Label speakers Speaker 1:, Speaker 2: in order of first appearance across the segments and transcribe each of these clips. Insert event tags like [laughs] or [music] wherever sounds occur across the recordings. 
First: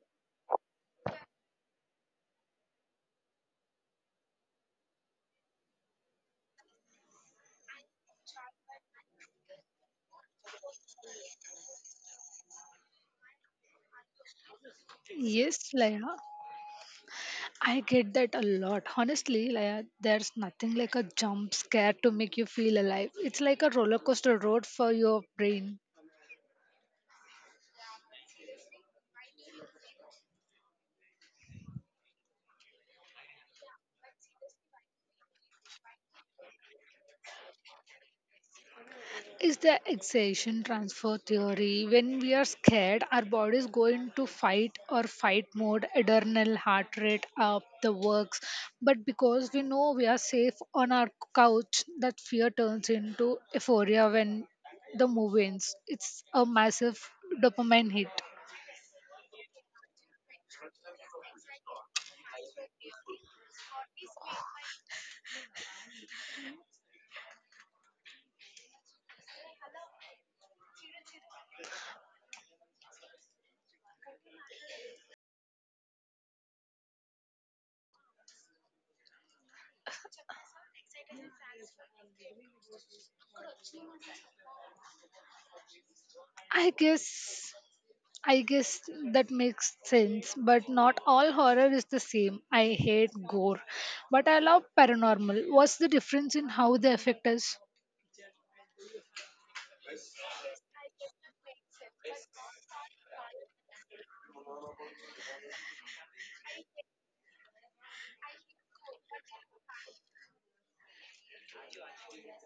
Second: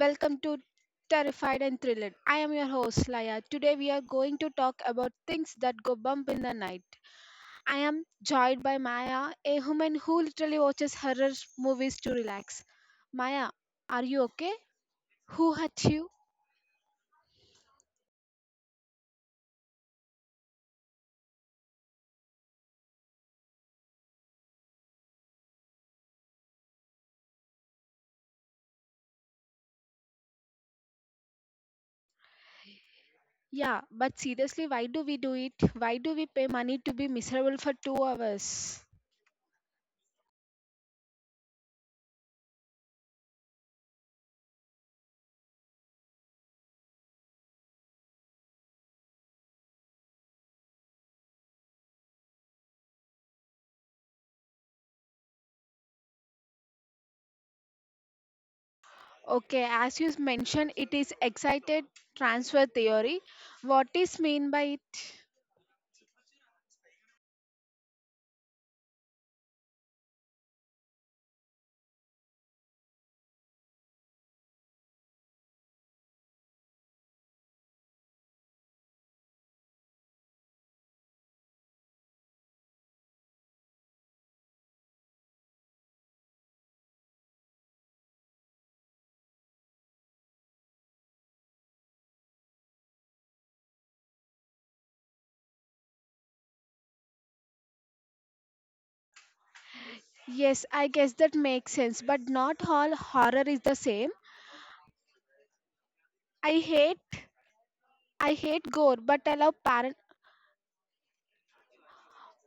Speaker 1: welcome to Terrified and Thrilled. I am your host Laya. Today we are going to talk about things that go bump in the night. I am joined by Maya, a woman who literally watches horror movies to relax. Maya, are you okay? Who
Speaker 2: Yes,
Speaker 1: hurt
Speaker 2: Laya,
Speaker 1: you?
Speaker 2: I get that a lot. Honestly, Laya, there's nothing like a jump scare to make you feel alive. It's like a roller coaster road for your brain.
Speaker 1: Yeah, but seriously, why do we do it? Why do we pay money to be miserable for 2 hours?
Speaker 2: Is the exhaustion transfer theory. When we are scared, our bodies go into fight or fight mode, adrenal heart rate up, the works. But because we know we are safe on our couch, that fear turns into euphoria when the movie ends. It's a massive dopamine hit.
Speaker 1: Okay, as you mentioned, it is excited transfer theory. What is mean by it?
Speaker 2: I guess I guess that makes sense, but not all horror is the same. I hate gore, but I love paranormal. What's the difference in how they affect us?
Speaker 1: Yes, I guess that makes sense, but not all horror is the same. I hate I hate gore, but I love paran.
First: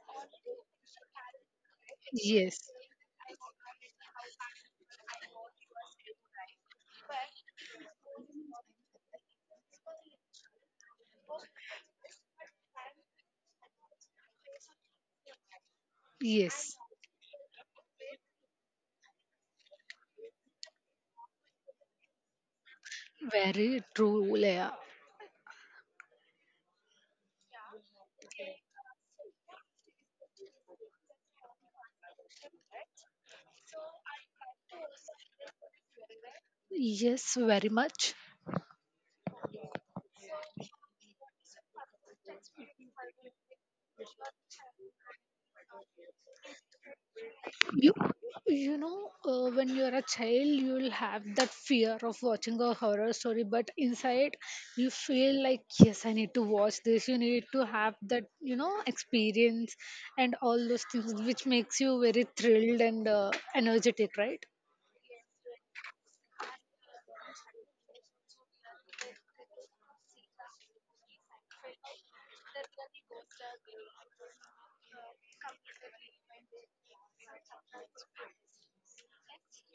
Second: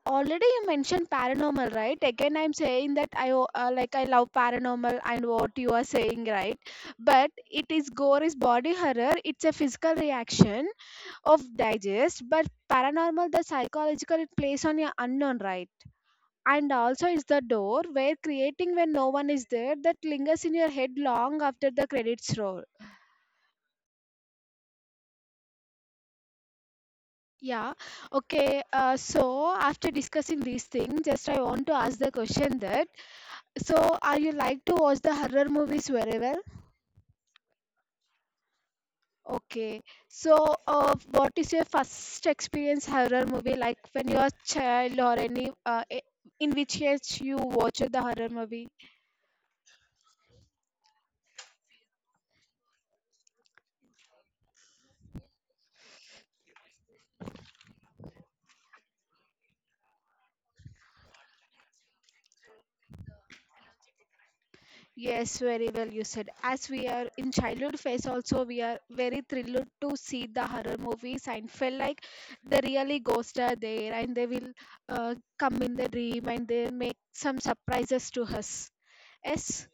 Speaker 1: Already you mentioned paranormal, right? Again, I'm
Speaker 2: Yes.
Speaker 1: saying that like I love paranormal and what you are saying, right? But it is gore is body horror. It's a physical reaction of digest, but paranormal the psychological it plays on your unknown, right? And
Speaker 2: Yes.
Speaker 1: also it's the door where creating when no one is there that lingers in your head long after the credits roll.
Speaker 2: Very true, Leah.
Speaker 1: Yeah. Okay. So after discussing these things, just I want to ask the question that so are you like to watch the horror movies very well?
Speaker 2: Yes, very much.
Speaker 1: Okay. So what is your first experience horror movie like when you are child or any in which age you watched
Speaker 2: You,
Speaker 1: the horror movie?
Speaker 2: when you're a child, you'll have that fear of watching a horror story, but inside you feel like, yes, I need to watch this. You need to have that, experience and all those things, which makes you very thrilled and energetic, right?
Speaker 1: Yes, very well you said. As we are in childhood phase also, we are very thrilled to see the horror movies and feel like the really ghosts are there and they will come in the dream and they make some surprises to us. Yes.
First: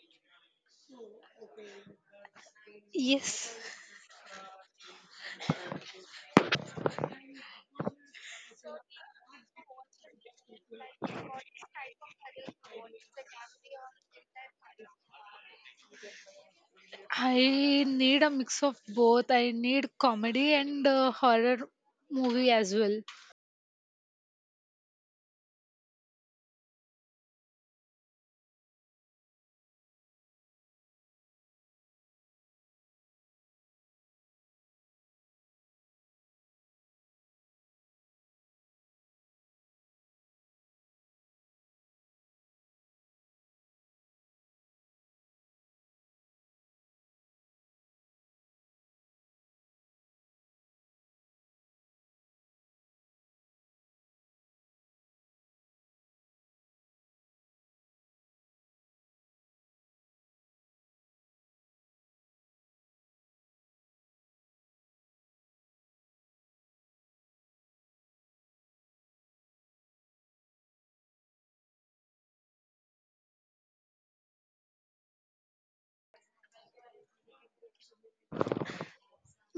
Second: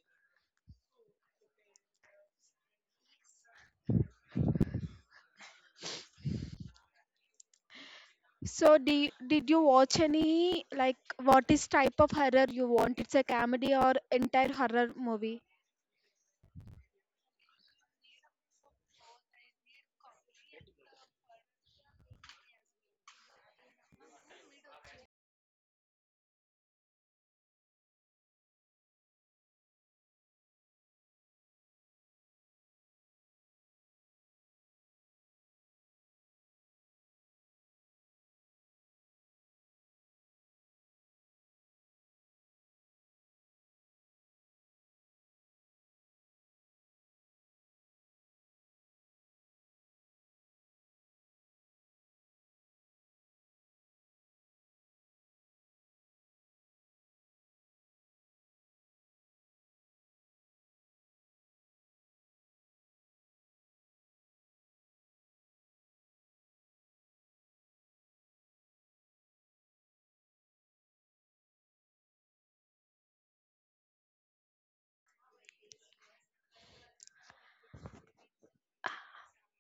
Speaker 2: Yes,
Speaker 1: So did you watch any like what is type of horror you want? It's a comedy or entire horror movie?
Speaker 2: I need a mix of both. I need comedy and horror movie as well.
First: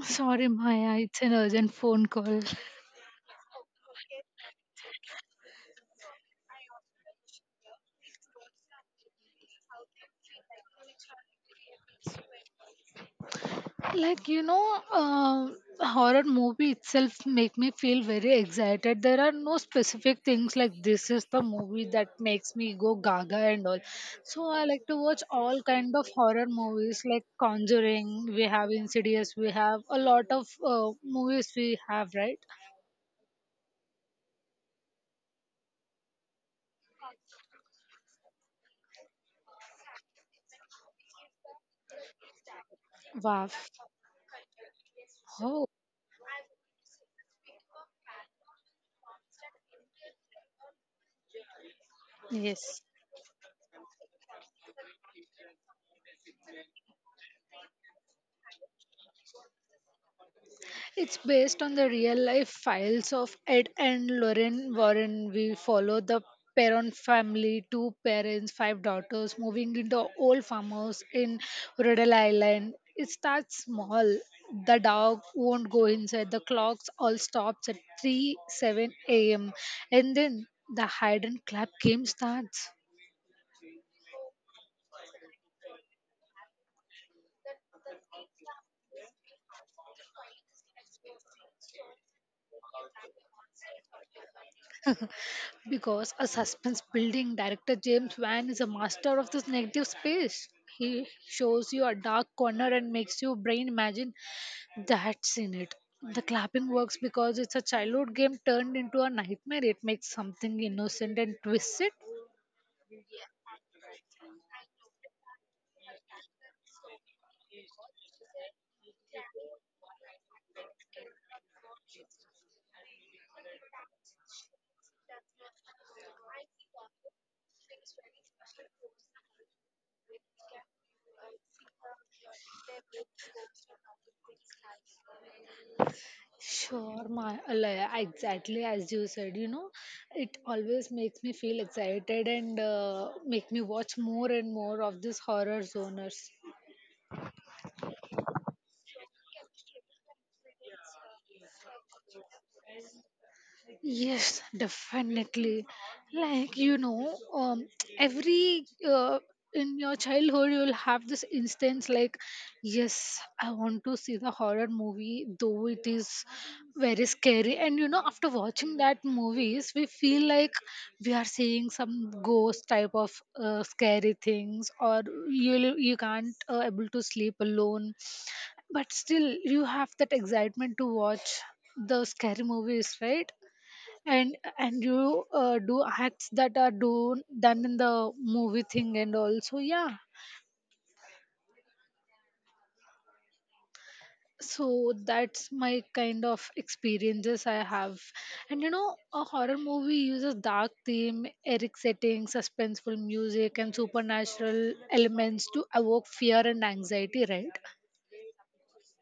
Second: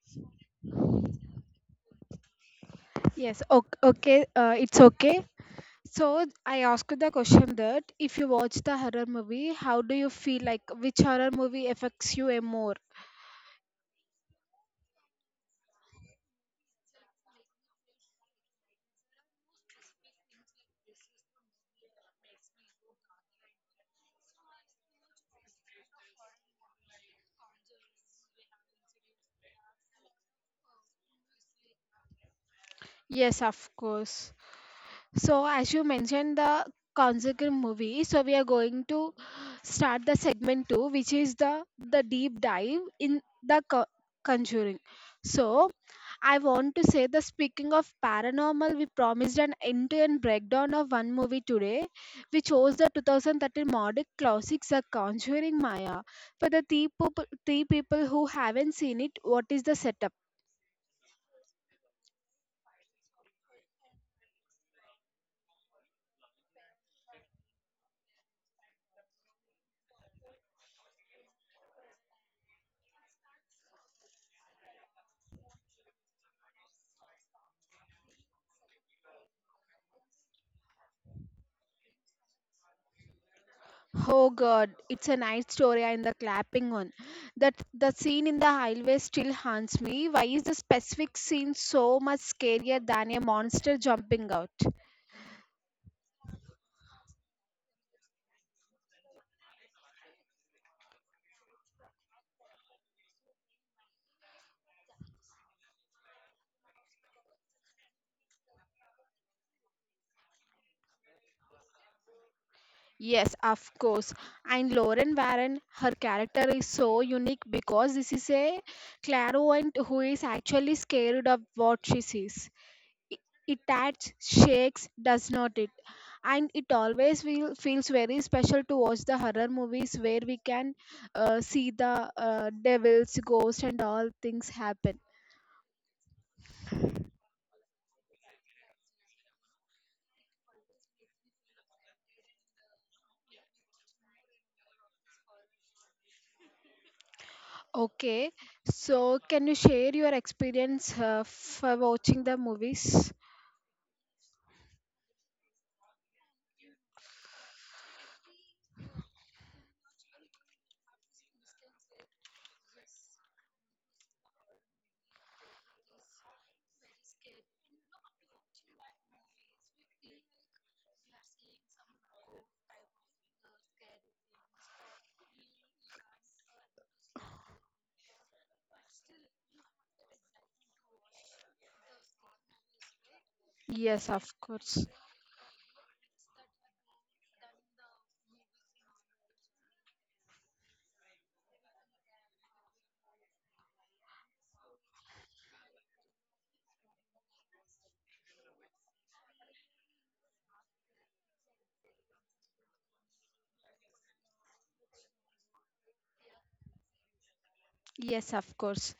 Speaker 2: Sorry, Maya, it's an urgent phone call.
Speaker 1: Yes. Okay. Okay. It's okay. So I asked you the question that if you watch the horror movie, how do you feel like which horror movie affects you a more?
Speaker 2: Like, um horror movie itself make me feel very excited. There are no specific things like this is the movie that makes me go gaga and all. So I like to watch all kind of horror movies. Like Conjuring, we have Insidious, we have a lot of movies we have, right?
Speaker 1: Yes, of course. So, as you mentioned, the consequent movie. So, we are going to start the segment two, which is the deep dive in
Speaker 2: Wow.
Speaker 1: the Conjuring.
Speaker 2: Oh.
Speaker 1: So, I want to say the speaking of paranormal, we promised an end-to-end breakdown of one movie today. We chose
Speaker 2: Yes.
Speaker 1: the 2013 modern classic The Conjuring. Maya, for the three people who haven't seen it, what is the setup?
Speaker 2: It's based on the real life files of Ed and Lorraine Warren. We follow the Perron family, two parents, five daughters, moving into an old farmhouse in Rhode Island. It starts small. The dog won't go inside. The clocks all stops at 3 7 a.m. And then the hide and clap game starts.
Speaker 1: Oh God, it's a night story and the clapping one. That the scene in the highway still haunts me. Why is the specific scene so much scarier than a monster jumping out?
Speaker 2: Because a suspense building director James Wan is a master of this negative space. He shows you a dark corner and makes your brain imagine that's in it. The clapping works because it's a childhood game turned into a nightmare. It makes something innocent and twists it.
Speaker 1: Yes, of course. And Lauren Warren, her character is so unique because this is a clairvoyant who is actually scared of what she sees. I- It adds shakes, does not it? And it always feels very special to watch the horror movies where we can see the devils, ghosts, and all things happen.
Speaker 2: Sure, my Alaya, exactly as you said, it always makes me feel excited and make me watch more and more of these horror zoners.
Speaker 1: Okay, so can you share your experience for watching the movies?
Speaker 2: Yes, definitely. Like, you know, every in your childhood, you'll have this instance like, yes, I want to see the horror movie, though it is very scary. And after watching that movies, we feel like we are seeing some ghost type of scary things, or you can't able to sleep alone. But still, you have that excitement to watch the scary movies, right?
Speaker 1: Yes, of
Speaker 2: And
Speaker 1: course.
Speaker 2: you do acts that are done in the movie thing and also, yeah, so that's my kind of experiences I have. And a horror movie uses dark theme, eric setting, suspenseful music and supernatural elements to evoke fear and anxiety, right?
Speaker 1: Yes, of course.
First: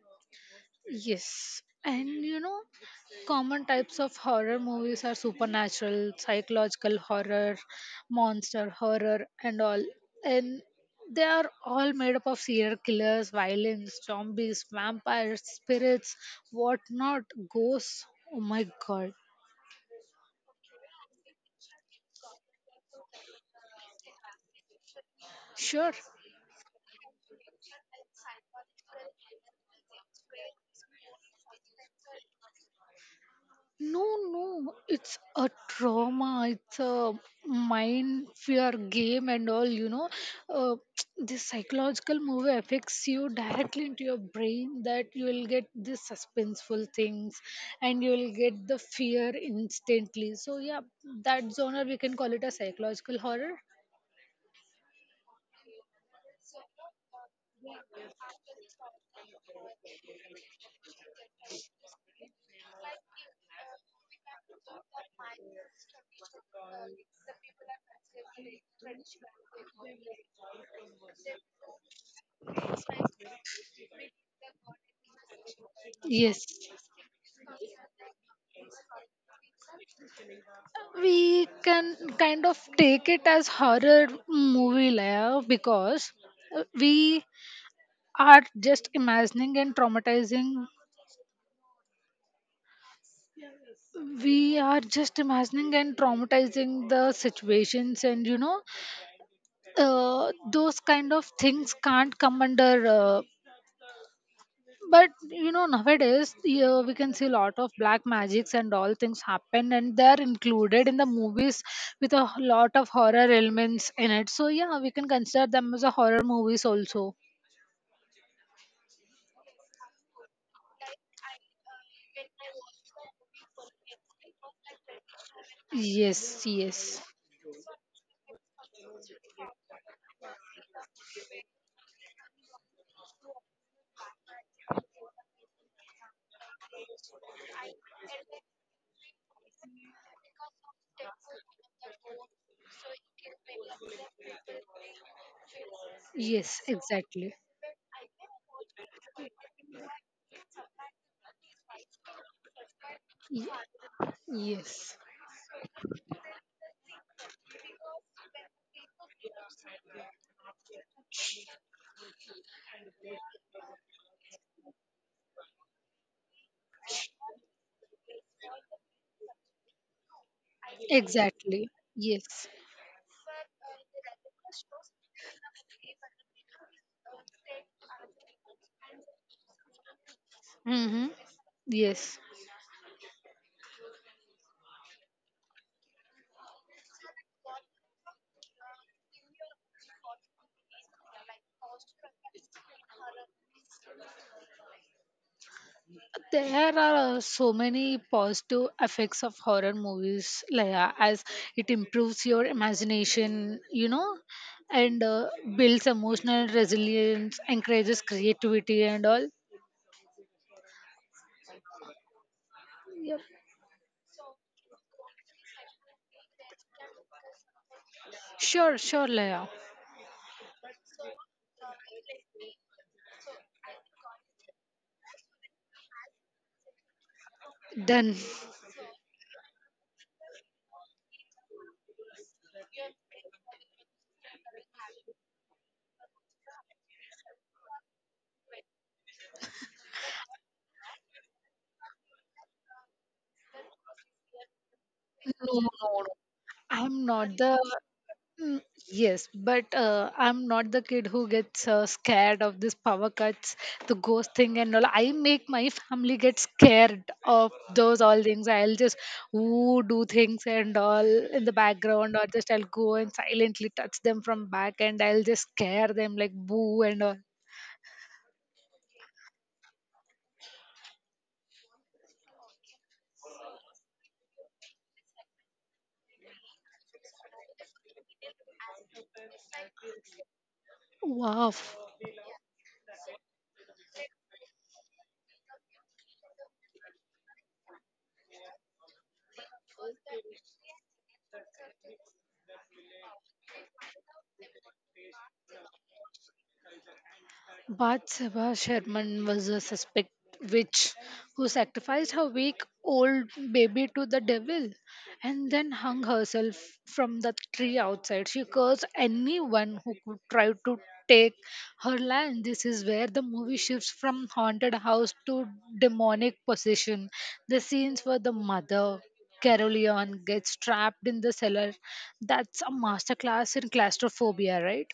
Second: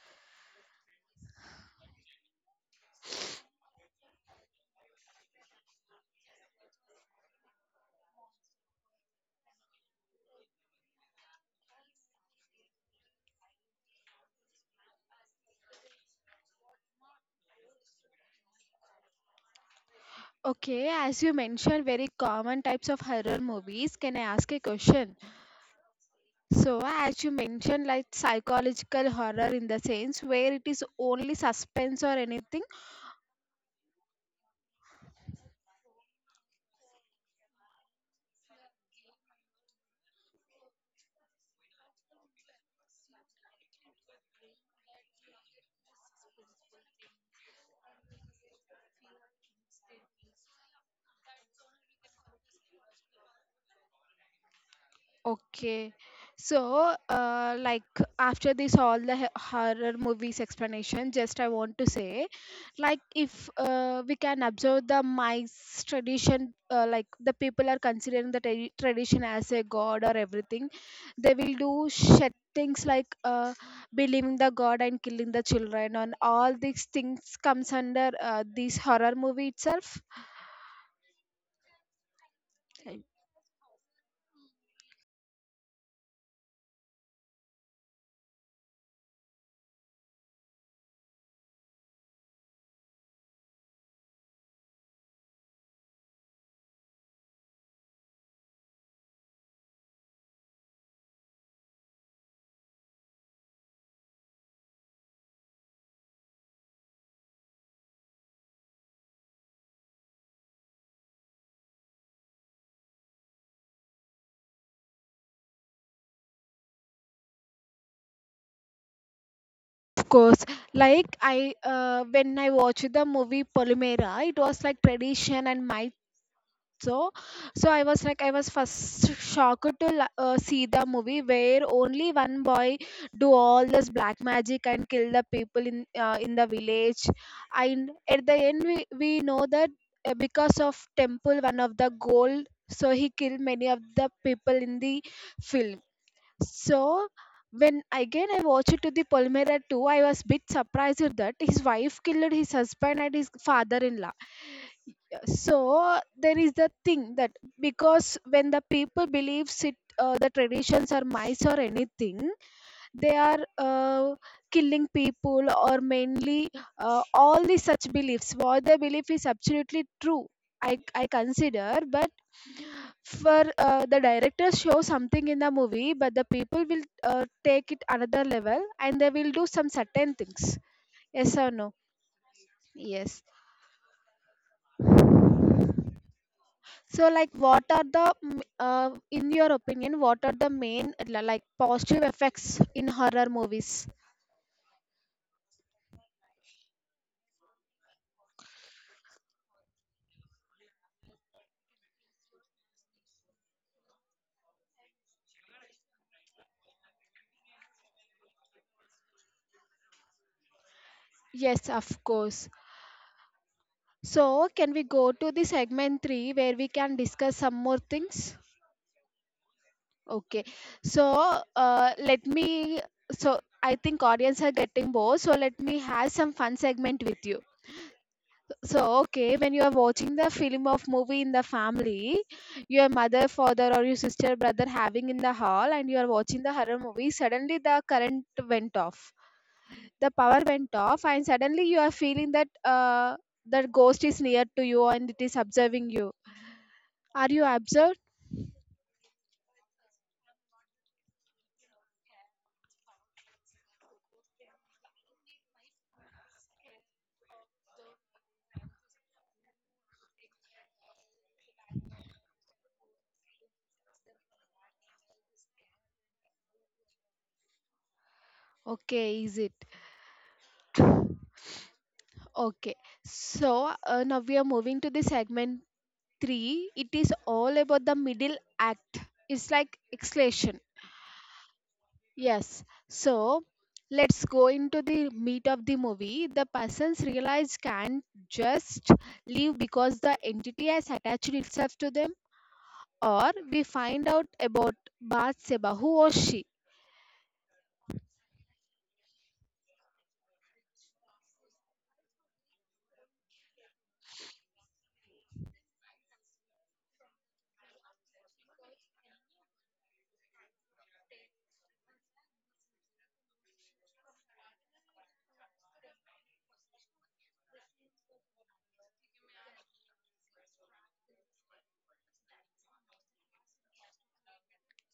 Speaker 2: Yes. And common types of horror movies are supernatural, psychological horror, monster horror, and all. And they are all made up of serial killers, violence, zombies, vampires, spirits, whatnot, ghosts. Oh my God.
Speaker 1: Okay, as you mentioned, very common types of horror movies. Can I ask a question?
Speaker 2: Sure.
Speaker 1: So, as you mentioned, like psychological horror in the sense where it is only suspense or anything,
Speaker 2: No, no, it's a trauma. It's a mind fear game and all. Uh, [tsk] this psychological movie affects you directly into your brain. That you will get these suspenseful things, and you will get the fear instantly. So yeah, that genre we can call it a psychological horror.
Speaker 1: okay. So, like after this, all the horror movies explanation, just I want to say, like if we can observe the mice tradition, like the people are considering the tradition as a god or everything, they will do shit things like believing the god and killing the children, and
Speaker 2: Yes.
Speaker 1: all these things comes under this horror movie itself.
Speaker 2: We can kind of take it as horror movie layer because we are just imagining and traumatizing the situations. And those kind of things can't come under but nowadays, yeah, we can see a lot of black magics and all things happen and they're included in the movies with a lot of horror elements in it. So yeah, we can consider them as a horror movies also.
Speaker 1: Course, like I when I watched the movie Polymera it was like tradition and might.
Speaker 2: Yes, yes.
Speaker 1: So so I was like I was first shocked to see the movie where only one boy do all this black magic and kill the people in the village, and at the end we know that because of temple one of the gold so he killed many of the people in the field.
Speaker 2: Yes,
Speaker 1: So
Speaker 2: exactly.
Speaker 1: when again I watched to the Polmera 2, I was bit surprised that his wife killed his husband and his
Speaker 2: Ye-
Speaker 1: father-in-law.
Speaker 2: Yes,
Speaker 1: So there is the thing that because when the people believes it, the traditions are mice or anything, they are killing people or mainly all these such beliefs. What they believe is absolutely true. I
Speaker 2: exactly.
Speaker 1: consider, but
Speaker 2: Yes.
Speaker 1: for the directors show something in the movie but the people will take it another level and they will do some certain things.
Speaker 2: Mm-hmm.
Speaker 1: Yes or no?
Speaker 2: Yes.
Speaker 1: Yes. So like what are the in your opinion what are the main like positive effects in horror movies.
Speaker 2: There are so many positive effects of horror movies, Laya, as it improves your imagination, and builds emotional resilience, encourages creativity, and all.
Speaker 1: Yes of course. So can we go to the segment 3 where we can discuss some more things?
Speaker 2: Sure, sure, Laya.
Speaker 1: Okay. So let me. So I think audience are getting bored. So let me have some fun segment with you.
Speaker 2: Done.
Speaker 1: So okay, when you are watching the film of movie in the family, your mother, father, or your sister, brother having in the hall, and you are watching the horror movie. Suddenly the current went off. The power went off, and suddenly you are feeling that that ghost is near to you and it is
Speaker 2: No, no,
Speaker 1: observing you.
Speaker 2: no. I'm
Speaker 1: Are
Speaker 2: not
Speaker 1: you
Speaker 2: the.
Speaker 1: observed?
Speaker 2: Mm, yes, but I'm not the kid who gets scared of this power cuts, the ghost thing, and all. I make my family get scared of those all things. I'll just ooh, do things and all in the background, or just I'll go and silently touch them from back, and I'll just scare them like boo and all.
Speaker 1: Okay, is it? Okay, so now we are moving to the segment three. It is all about the middle act. It's like exclamation.
Speaker 2: Wow.
Speaker 1: Yes. So let's go into the meat of the movie. The persons realized can't just leave because the entity has attached itself to them, or we find out about Bath. Who was she?
Speaker 2: But Sabha Sherman was a suspect witch who sacrificed her weak old baby to the devil and then hung herself from the tree outside. She cursed anyone who could try to take her land. This is where the movie shifts from haunted house to demonic possession. The scenes where the mother Caroleon gets trapped in the cellar. That's a masterclass in claustrophobia, right?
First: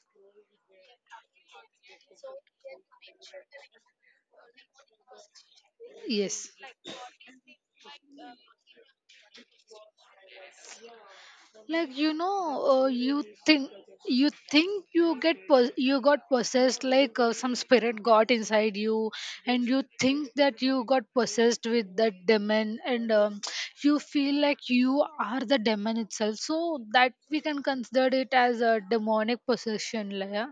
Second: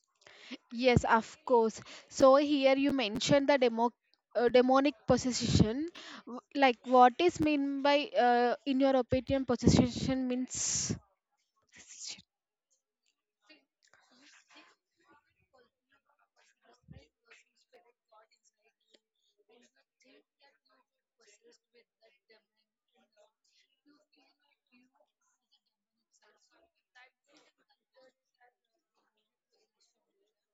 Speaker 1: Yes, of course. So here you mentioned the demo, demonic possession.
Speaker 2: Yes.
Speaker 1: Like, what is mean by, in your opinion, possession means?
Speaker 2: Like you think you you got possessed, like some spirit got inside you, and you think that you got possessed with that demon. And you feel like you are the demon itself, so that we can consider it as a demonic possession, yeah.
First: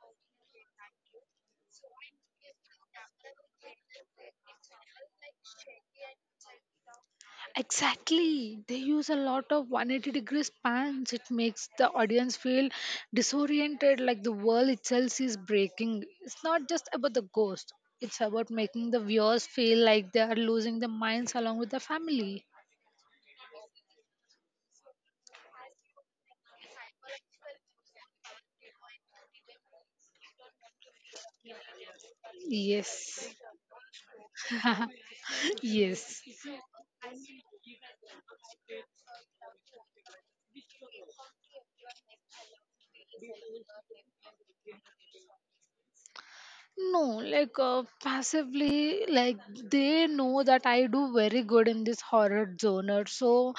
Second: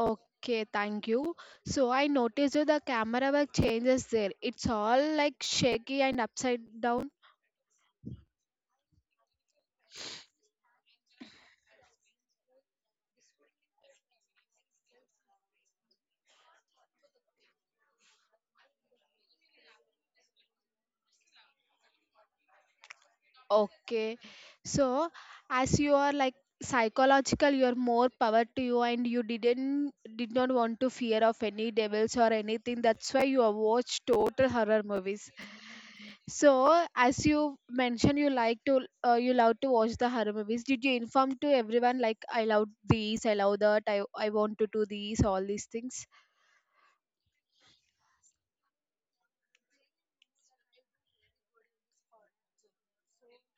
Speaker 1: Okay, thank you. So I noticed that the camera work changes there. It's all like shaky and upside down.
Speaker 2: Exactly. They use a lot of 180-degree spans. It makes the audience feel disoriented, like the world itself is breaking. It's not just about the ghost, it's about making the viewers feel like they are losing their minds along with the family.
Speaker 1: Okay. So, as you are like psychological, you are more power to you, and you did not want to fear of any devils or anything. That's why
Speaker 2: Yes.
Speaker 1: you have watched total horror movies.
Speaker 2: Yes.
Speaker 1: So, as you mentioned, you like to you love to watch the horror movies. Did you inform to everyone like I love these, I love that, I want to do these, all these things?
Speaker 2: No, like passively, like they know that I do very good in this horror genre. So,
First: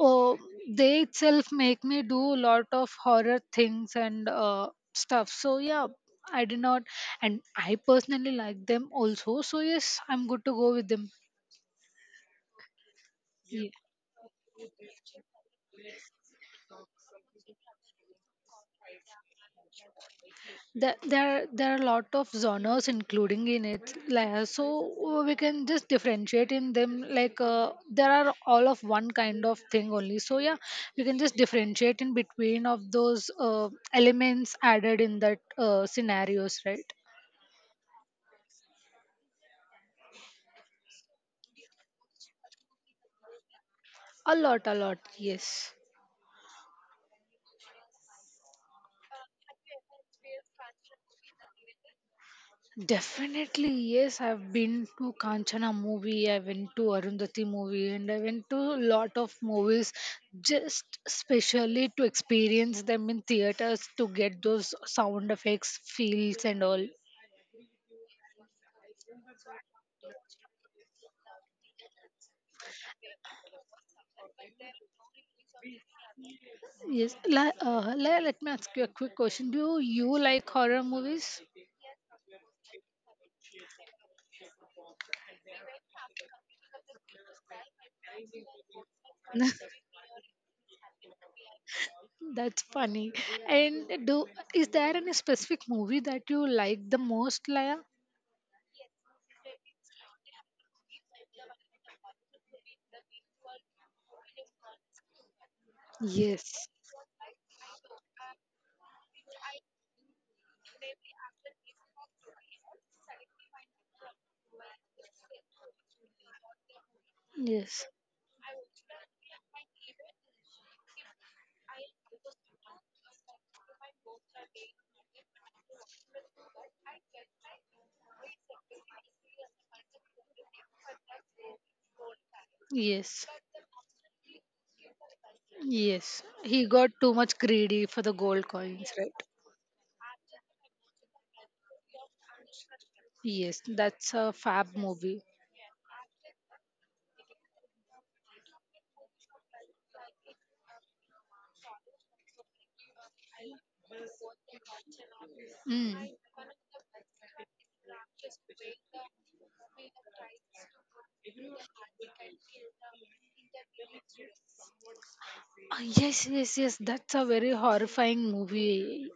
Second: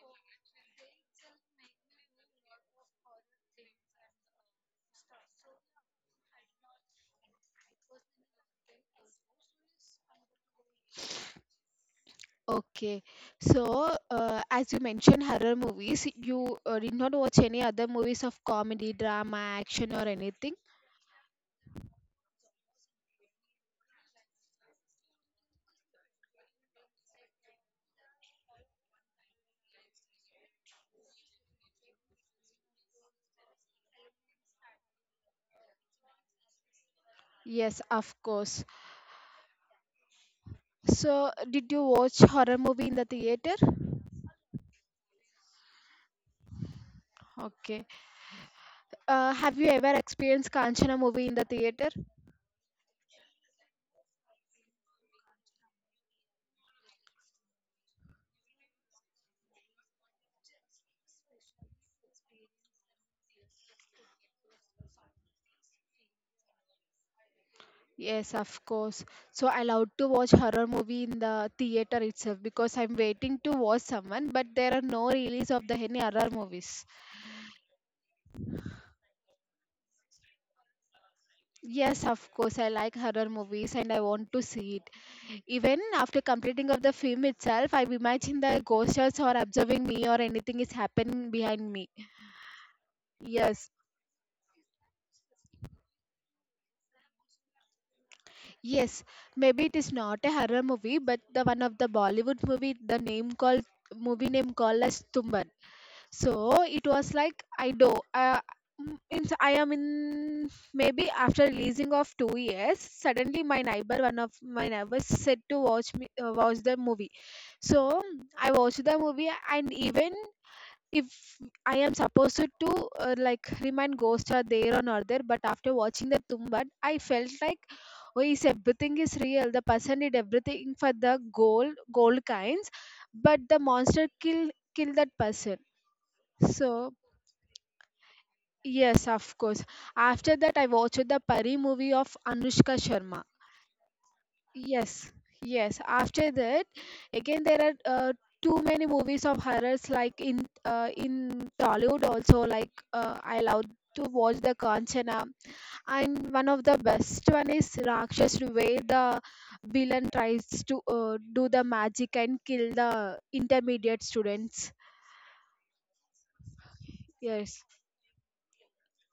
Speaker 2: uh, they itself make me do a lot of horror things and stuff. So, yeah, I did not, and I personally like them also. So, yes, I'm good to go with them.
Speaker 1: Okay,
Speaker 2: Yeah.
Speaker 1: so as you mentioned horror movies, you did not watch any other movies of comedy, drama, action, or anything?
Speaker 2: There are a lot of genres including in it, like, we can just differentiate in them, like there are all of one kind of thing only. So yeah, we can just differentiate in between of those elements added in that scenarios, right?
Speaker 1: Yes, of course. So, did you watch horror movie in the theater?
Speaker 2: A lot, a lot, yes.
Speaker 1: Okay. Have you ever experienced Kanchana movie in the theater?
Speaker 2: Definitely, yes. I've been to Kanchana movie, I went to Arundhati movie, and I went to a lot of movies just specially to experience them in theaters to get those sound effects, feels, and all.
Speaker 1: Yes, of course. So I love to watch horror movie in the theater itself because I'm waiting to watch someone, but there are no release of the any horror movies.
Speaker 2: Yes, let me ask you a quick question. Do you like horror movies?
Speaker 1: Yes, of course. I like horror movies and I want to see it. Even after completing of the film itself, I imagine the ghosts are observing
Speaker 2: [laughs]
Speaker 1: me or anything is happening behind me.
Speaker 2: That's funny.
Speaker 1: Yes,
Speaker 2: And do is there any specific movie that you like the most, Laya?
Speaker 1: yes. Maybe it is not a horror movie, but the one of the Bollywood movie, the name called movie name called as Tumban. So
Speaker 2: Yes.
Speaker 1: it was like I do. I am in maybe after releasing of 2 years. Suddenly, my neighbor, one of my neighbors, said to watch me watch the movie.
Speaker 2: Yes.
Speaker 1: So I watched the movie, and even if I am supposed to like remind ghosts are there or not there, but after watching the Tumbad, I felt like, oh, is everything is real. The person did everything for the gold, gold kinds,
Speaker 2: Yes.
Speaker 1: but the monster kill kill that person.
Speaker 2: Yes. He got
Speaker 1: So
Speaker 2: too much greedy for the gold coins,
Speaker 1: yes,
Speaker 2: right?
Speaker 1: of course. After that, I watched the Pari movie of Anushka Sharma.
Speaker 2: Yes, that's a fab
Speaker 1: Yes,
Speaker 2: movie.
Speaker 1: yes. After that, again there are too many movies of horrors like in Tollywood also. Like I love to watch the Kanchana,
Speaker 2: Mm.
Speaker 1: and one of the best one is Rakshas, where the villain tries to do the magic and kill the intermediate students.
Speaker 2: Ah, yes, yes, yes. That's a very
Speaker 1: Yes,
Speaker 2: horrifying movie.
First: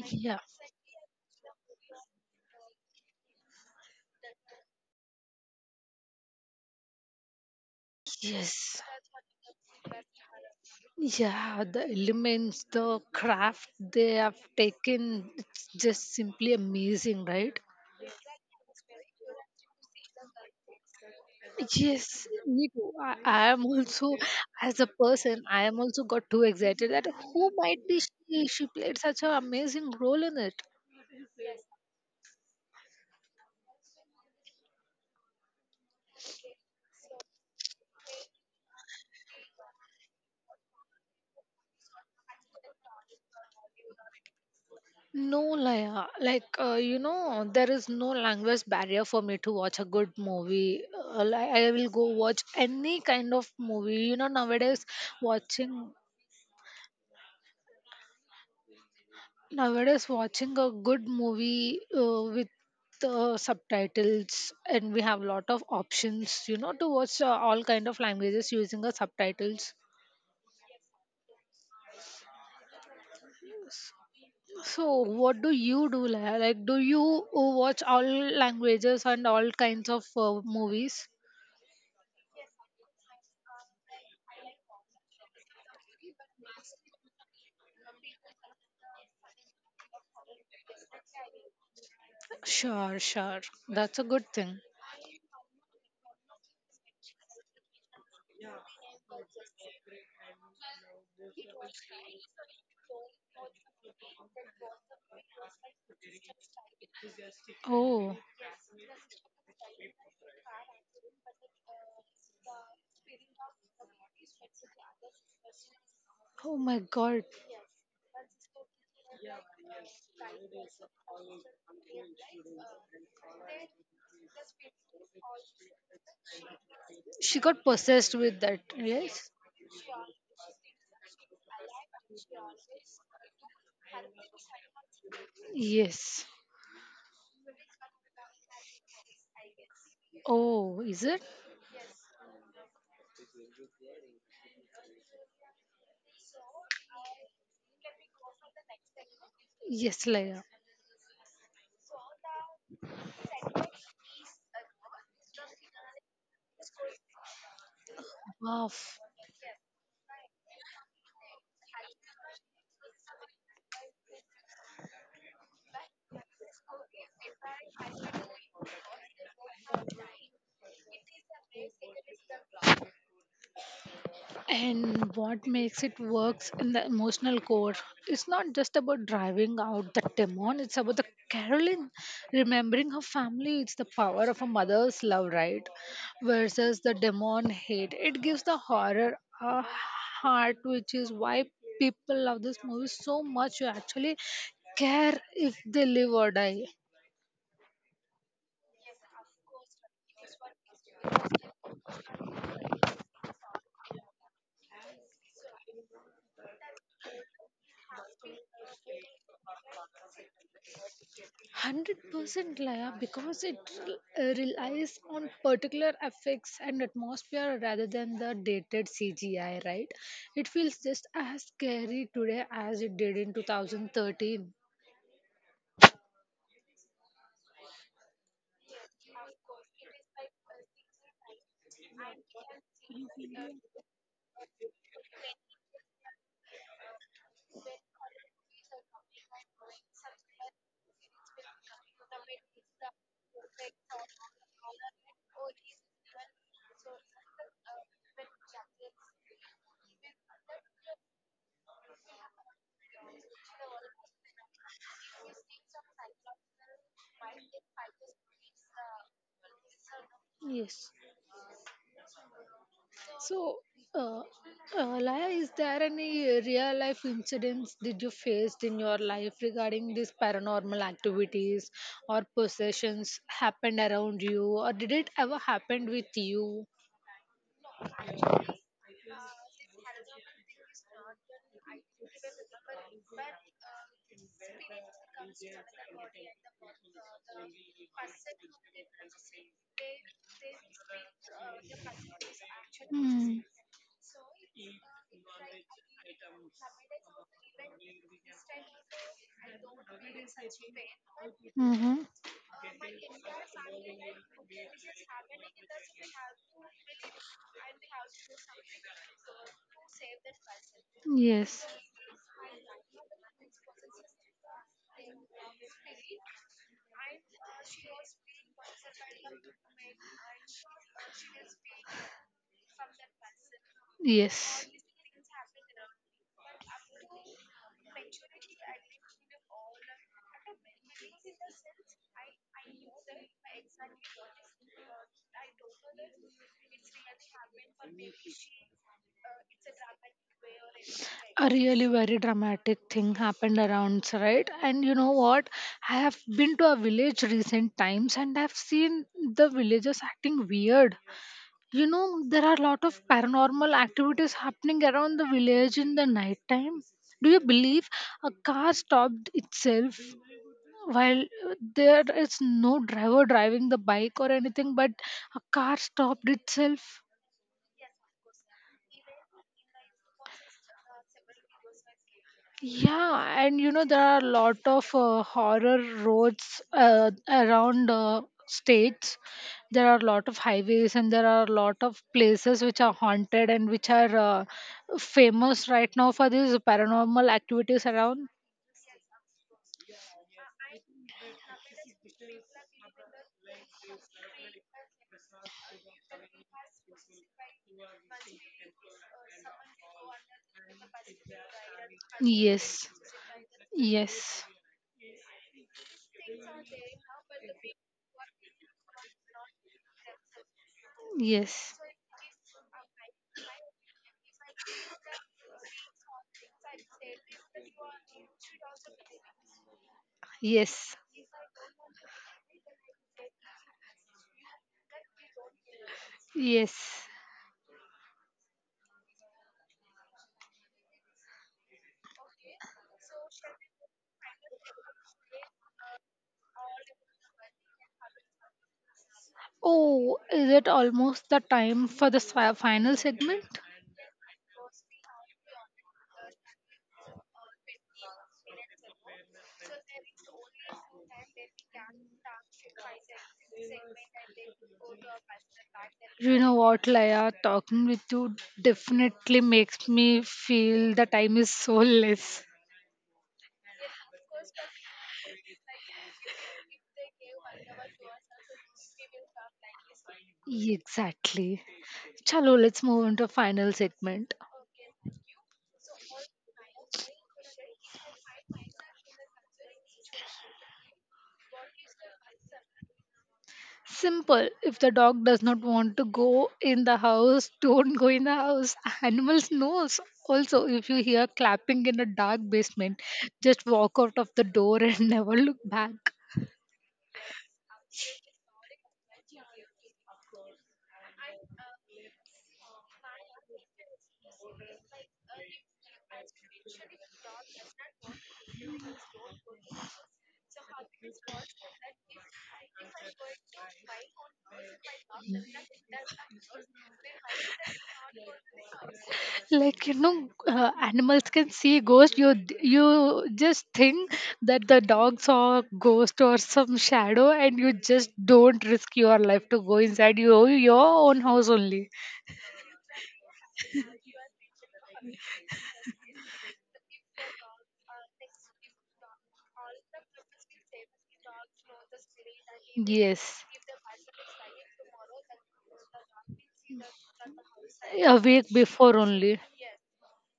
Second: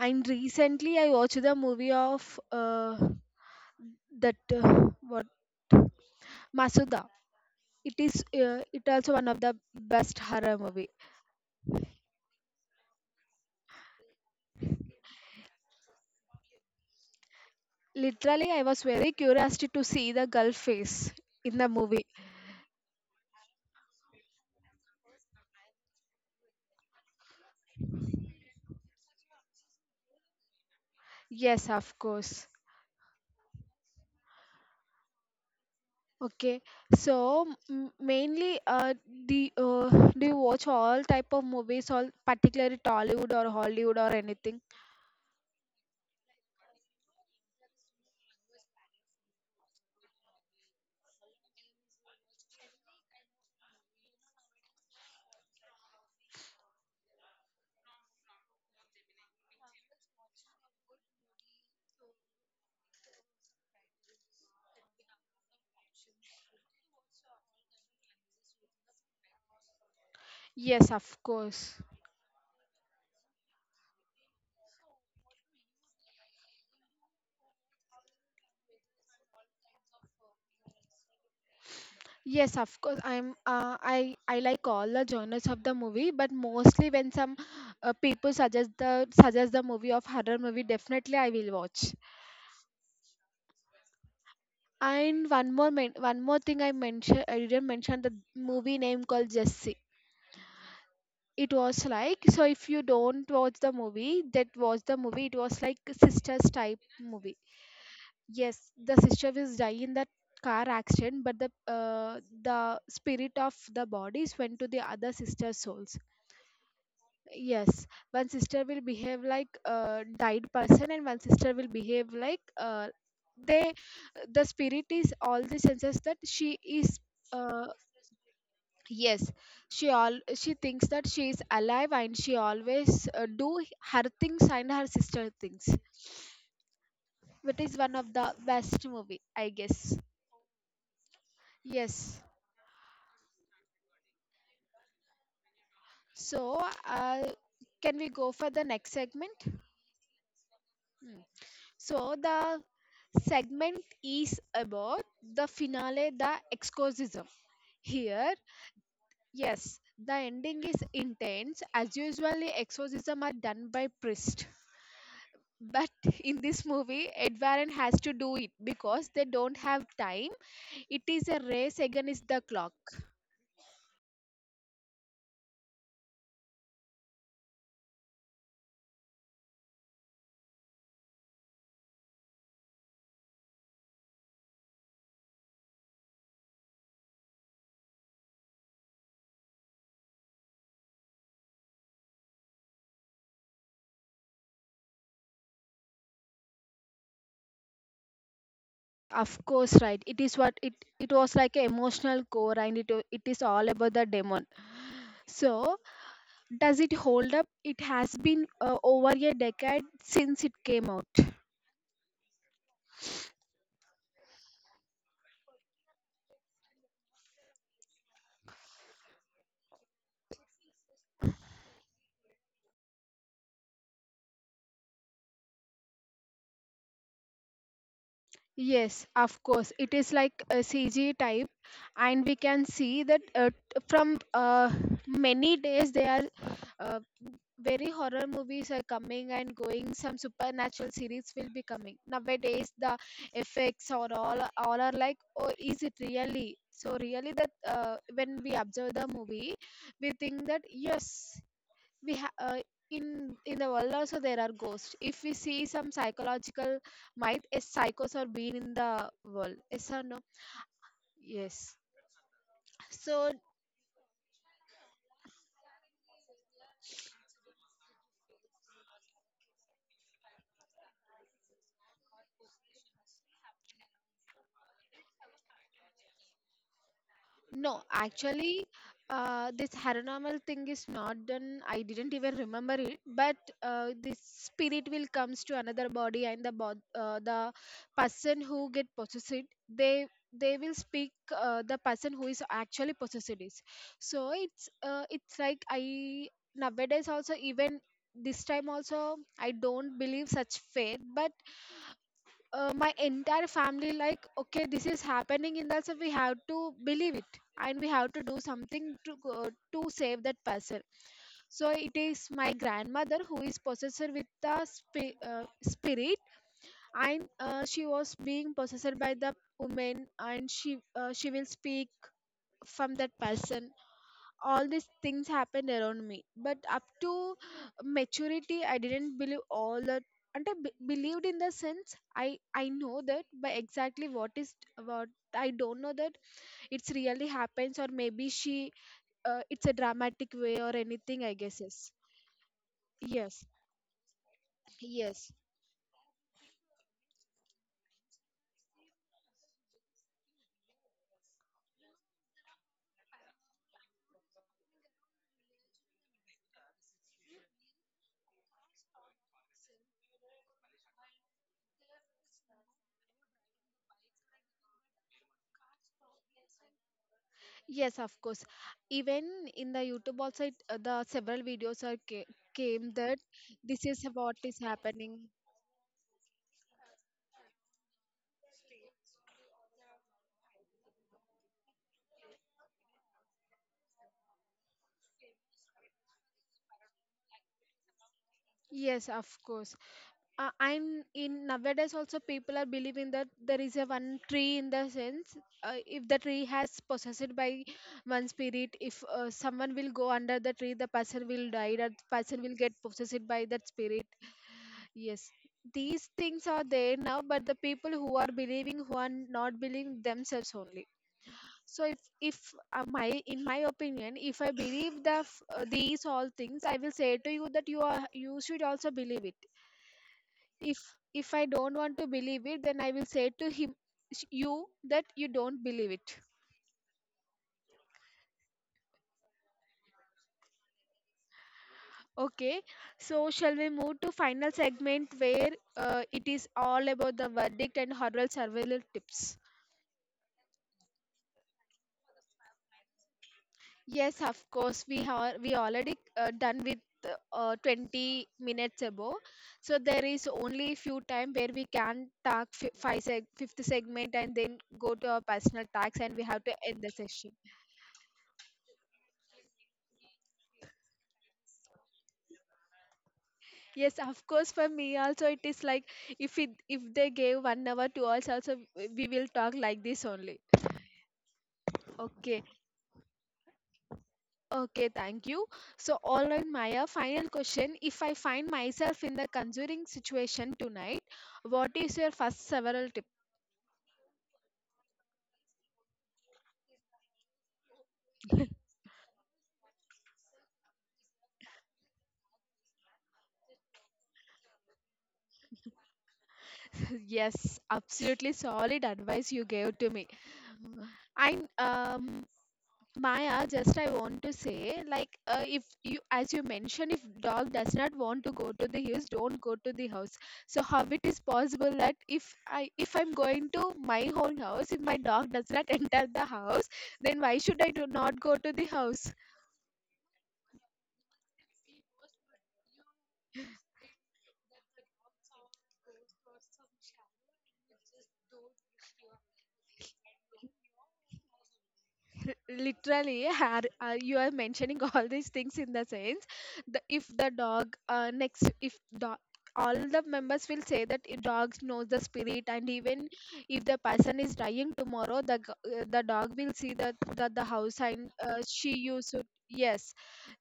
Speaker 1: and
Speaker 2: Yeah,
Speaker 1: recently I watched the movie of that what Masuda. It is
Speaker 2: yes.
Speaker 1: it also one of the best horror movie.
Speaker 2: Yeah, the elements, the craft they have taken, it's just simply amazing, right?
Speaker 1: Literally, I was very curious to see the girl face in the movie.
Speaker 2: Yes, me too. I am also, as a person, I am also got too excited that who might be she? She played such an amazing role in it.
Speaker 1: Yes, of course. Okay, so mainly, do uh, do you watch all type of movies, all particularly Tollywood or Hollywood or anything?
Speaker 2: No, Laya. Like, there is no language barrier for me to watch a good movie. Like, I will go watch any kind of movie. Nowadays watching a good movie with the subtitles, and we have lot of options, to watch all kind of languages using the subtitles.
Speaker 1: Yes, of course.
Speaker 2: So, what do you do? Like, do you watch all languages and all kinds of movies?
Speaker 1: Yes, of course. I like all the genres of the movie, but mostly when some people suggest the movie of horror movie, definitely I will watch.
Speaker 2: Sure, sure. That's a good thing.
Speaker 1: And one one more thing I mentioned I didn't mention the movie name called Jessie. It was like so if you don't watch the movie that was the movie it was like sisters type movie.
Speaker 2: Oh.
Speaker 1: Yes, the sister was die in that car accident, but the spirit of the bodies went to the other sister's souls.
Speaker 2: Oh my God.
Speaker 1: Yes, one sister will behave like a died person, and one sister will behave like they. The spirit is all the senses that she is.
Speaker 2: She got
Speaker 1: Uh,
Speaker 2: possessed with that,
Speaker 1: yes,
Speaker 2: yes?
Speaker 1: she all she thinks that she is alive and she always do her things and her sister things,
Speaker 2: Yes.
Speaker 1: which is one of the best movie I guess.
Speaker 2: Oh, is it?
Speaker 1: Yes, so can we go for the next segment?
Speaker 2: Yes, Leia.
Speaker 1: Hmm. So the segment is about the finale, the exorcism here.
Speaker 2: Wow.
Speaker 1: Yes, the ending is intense as usually exorcism are done by priest. But in this movie, Ed Warren has to do it because they don't have time. It is a race against the clock.
Speaker 2: And what makes it works in the emotional core? It's not just about driving out the demon, it's about the Carolyn remembering her family. It's the power of a mother's love, right? Versus the demon hate. It gives the horror a heart, which is why people love this movie so much. You actually care if they live or die.
Speaker 1: Of course, right. It is what it was like an emotional core, and it is all about the demon. So, does it hold up? It has been over a decade since it came out.
Speaker 2: 100% Laya, because it relies on particular effects and atmosphere rather than the dated CGI, right? It feels just as scary today as it did in 2013.
Speaker 1: Yes, of course. It is like a CG type, and we can see that from many days they are uh, very horror movies are coming and going. Some supernatural series will be coming nowadays. The effects or all are like, oh, is it really? So really that when we observe the movie, we think that yes, we ha- uh, in the world also there are ghosts if we see some psychological might is psychos are being in the world, yes or no?
Speaker 2: Yes.
Speaker 1: Yes. So
Speaker 2: So, uh, Laya, is there any real life incidents did you faced in your life regarding these paranormal activities or possessions happened around you, or did it ever happen with you?
Speaker 1: no, actually, this paranormal thing is not done. I didn't even remember it, but this spirit will comes to another body, and the person who get possessed, they they will speak the person who is actually possessed is. So it's like I nowadays also even this time also I don't believe such faith, but my entire family like okay this is happening in that so we have to believe it and we have to do something to go, to save that person.
Speaker 2: Mm-hmm.
Speaker 1: So it is my grandmother who is possessed with the spirit, and she was being possessed by the woman and she will speak from that person. All
Speaker 2: Yes.
Speaker 1: these
Speaker 2: Yes.
Speaker 1: things happened around me, but up to maturity I didn't believe all that. And believed in the sense I know that by exactly what is what. I don't know that it's really happens, or maybe she it's a dramatic way or anything, I
Speaker 2: A
Speaker 1: guess. Yes,
Speaker 2: really very dramatic thing
Speaker 1: yes,
Speaker 2: happened around, right? And you know
Speaker 1: yes.
Speaker 2: what, I have been to a village recent times and I've seen the villagers acting weird. You know, there are a lot of paranormal activities happening around the village in the night time. Do you believe a car stopped itself while there is no driver driving the bike or anything, but a car stopped itself?
Speaker 1: Yes, of course. Even in the YouTube also it, the several videos are came that
Speaker 2: Yeah, and you
Speaker 1: this
Speaker 2: know
Speaker 1: is
Speaker 2: there are a
Speaker 1: what is
Speaker 2: lot of
Speaker 1: happening.
Speaker 2: horror roads around states. There are a lot of highways and there are a lot of places which are haunted and which are famous right now for these paranormal activities around.
Speaker 1: Yes, of course. Am in nowadays also people are believing that there is a one tree in the sense, if the tree has possessed by one spirit, if someone will go under the tree the person will die, that person will get
Speaker 2: Yes.
Speaker 1: possessed by that spirit.
Speaker 2: Yes.
Speaker 1: Yes, these things are there now, but the people who are believing, who are not believing themselves only.
Speaker 2: Yes. Yes.
Speaker 1: So if my, in my opinion, if I believe these all things, I will say to you that you are you should also believe it. if if I don't want to believe it, then I will say to him you that you don't believe it.
Speaker 2: Yes.
Speaker 1: Okay, so shall we move to final segment where it is all about the verdict and horror survival tips?
Speaker 2: Oh, is it almost the time for the final segment?
Speaker 1: Yes, of course we already done with 20 minutes ago, so there is only few time where we can talk fifth segment and then go to our personal tax and we
Speaker 2: You
Speaker 1: have to
Speaker 2: know
Speaker 1: end
Speaker 2: what,
Speaker 1: the session.
Speaker 2: Laya? Talking with you definitely makes me feel the time is so less.
Speaker 1: Yes, of course. For me also, it is like if they gave 1 hour to us, also we will talk like this only.
Speaker 2: Exactly.
Speaker 1: Okay,
Speaker 2: Chalo, let's move on to final segment.
Speaker 1: okay, thank you. So, all right, Maya. Final question: if I find myself in the conjuring situation tonight, what is your first several tip?
Speaker 2: Simple. If the dog does not want to go in the house, [laughs] don't go in the house. Animals knows. Also, if you hear clapping in a dark basement, just walk out of the door and [laughs] never look back.
Speaker 1: [laughs] Yes, absolutely solid advice you gave to me. And Maya, just I want to say, like, if you, as you mentioned, if dog does not want to go to the house, don't go to the house. So how it is possible that if I'm going to my own house, if my dog does not [laughs] enter the house, then why should I do not go to the house?
Speaker 2: Like animals can see ghosts. You just think that the dog saw a ghost or some shadow, and you just don't risk your life to go inside your own house only.
Speaker 1: Literally you are mentioning [laughs] all these things in the sense,
Speaker 2: [laughs]
Speaker 1: if the dog next if dog all the members will say that a dog knows the spirit, and even
Speaker 2: Yes.
Speaker 1: if the person is dying tomorrow the dog will see that that the house and
Speaker 2: A week
Speaker 1: she
Speaker 2: before
Speaker 1: used to,
Speaker 2: only.
Speaker 1: yes,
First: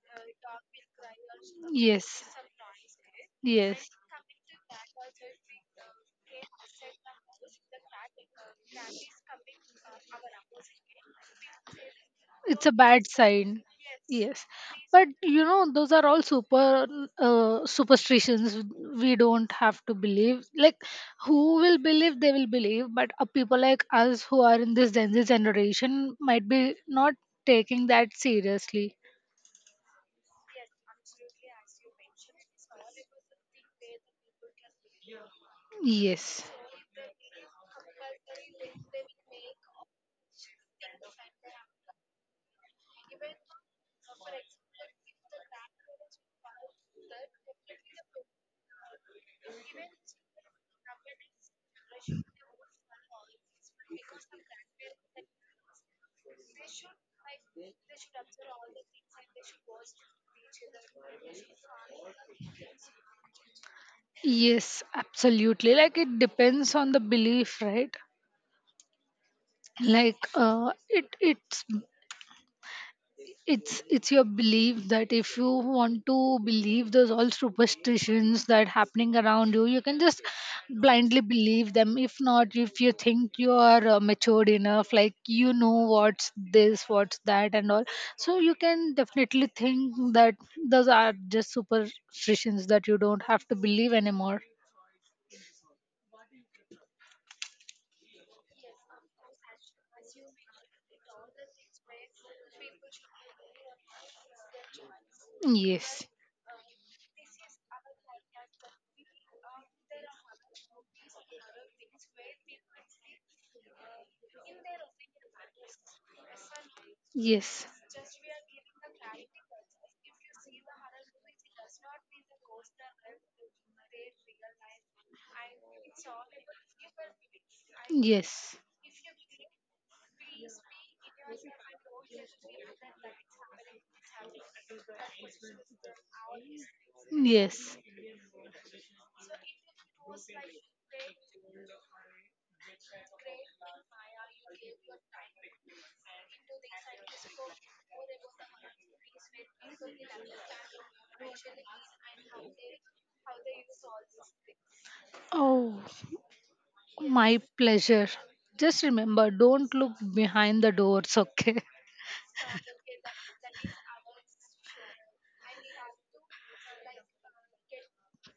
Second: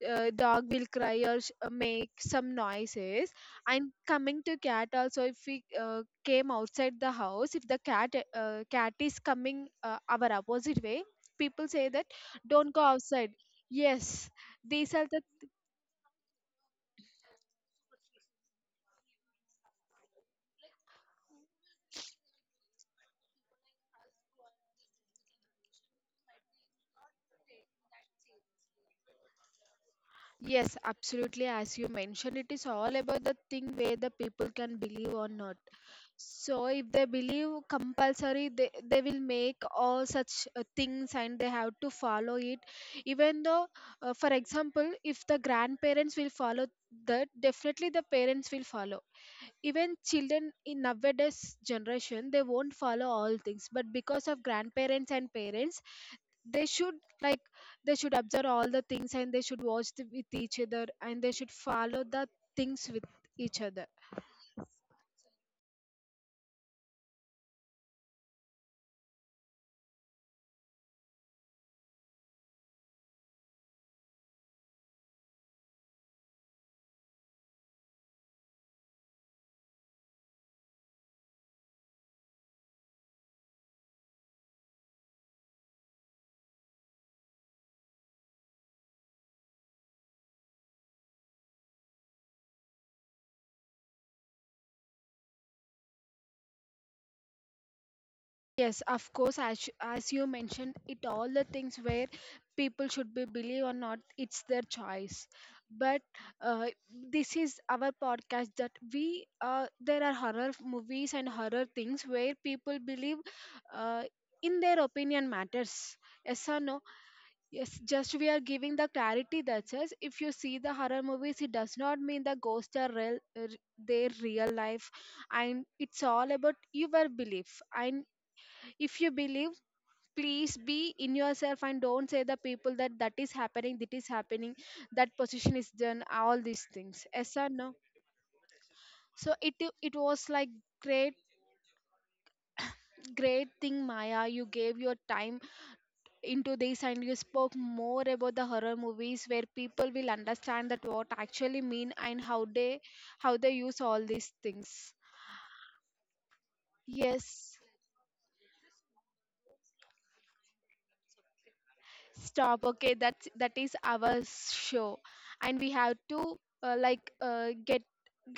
Speaker 1: dog will cry or
Speaker 2: Yes.
Speaker 1: make some noises.
Speaker 2: Yes.
Speaker 1: And coming to cat also, if we came outside the house, if the cat cat is coming our opposite way, people say that
Speaker 2: It's a
Speaker 1: don't go
Speaker 2: bad
Speaker 1: outside.
Speaker 2: sign.
Speaker 1: Yes,
Speaker 2: Yes.
Speaker 1: these are
Speaker 2: But
Speaker 1: the.
Speaker 2: you know, those are all superstitions we don't have to believe. Like, who will believe they will believe, but people like us who are in this Gen Z generation might be not taking that seriously.
Speaker 1: Yes, absolutely, as you mentioned, it is all about the thing where the people can believe or not.
Speaker 2: Yes.
Speaker 1: So if they believe compulsory, they will make all such things and they have to follow it. Even though, for example, if the grandparents will follow that, definitely the parents will follow. Even children in nowadays generation they won't follow all things, but because of grandparents and parents they should, like, they should observe all the things and they should watch the, with each other, and they should follow the things with each other.
Speaker 2: Yes, absolutely. Like it depends on the belief, right? Like it it's your belief that if you want to believe those all superstitions that happening around you, you can just blindly believe them. If not, if you think you are matured enough, like you know what's this, what's that, and all, so you can definitely think that those are just superstitions that you don't have to believe anymore.
Speaker 1: Yes, of course. As you mentioned, it all the things where people should be believe or not, it's their choice. But
Speaker 2: Yes.
Speaker 1: uh, this is our podcast that we there are horror movies and horror things where people believe, uh, in their opinion matters, yes or no? Yes, just we are giving the clarity that says if you see the horror movies, it does not mean the ghosts are real, their real life, and it's all about your belief. And
Speaker 2: Yes.
Speaker 1: if you believe, please be in yourself and don't say the people that that is happening, that is happening, that position is done, all these things. Yes or no?
Speaker 2: Yes. Yes.
Speaker 1: So it was like great great thing, Maya. You gave your time into this, and you spoke more about the horror movies where people will understand that what actually mean and how they, how they use all these things.
Speaker 2: Oh, my
Speaker 1: Yes.
Speaker 2: pleasure. Just remember, don't look behind the doors, okay?
Speaker 1: Stop, okay, that's that is our show, and we have to uh, like uh, get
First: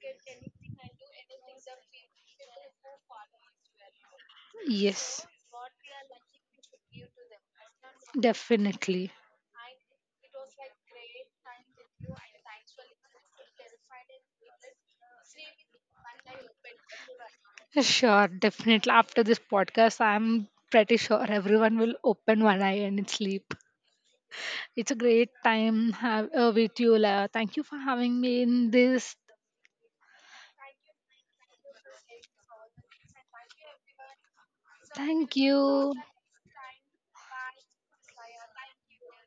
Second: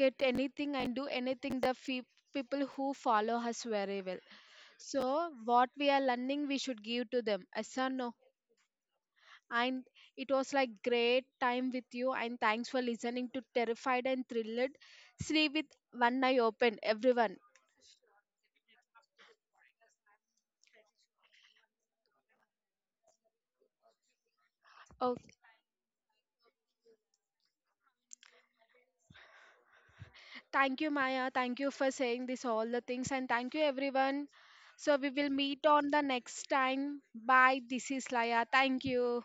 Speaker 1: get anything and do anything people who follow us very well. So
Speaker 2: Yes,
Speaker 1: what we are learning we should give to them, yes or no?
Speaker 2: definitely.
Speaker 1: And it was like great time with you. And thanks for listening to Terrified and Thrilled. Sleep with one eye open, everyone.
Speaker 2: Sure, definitely. After this podcast, I'm pretty sure everyone will open one eye and sleep. It's a
Speaker 1: Oh,
Speaker 2: great time have, with you, Laya. Thank you for having me in this.
Speaker 1: thank you, Maya. Thank you for saying this all the things, and thank you, everyone. So we will
Speaker 2: Thank
Speaker 1: meet on
Speaker 2: you.
Speaker 1: the next time. Bye. This is Laya. Thank you.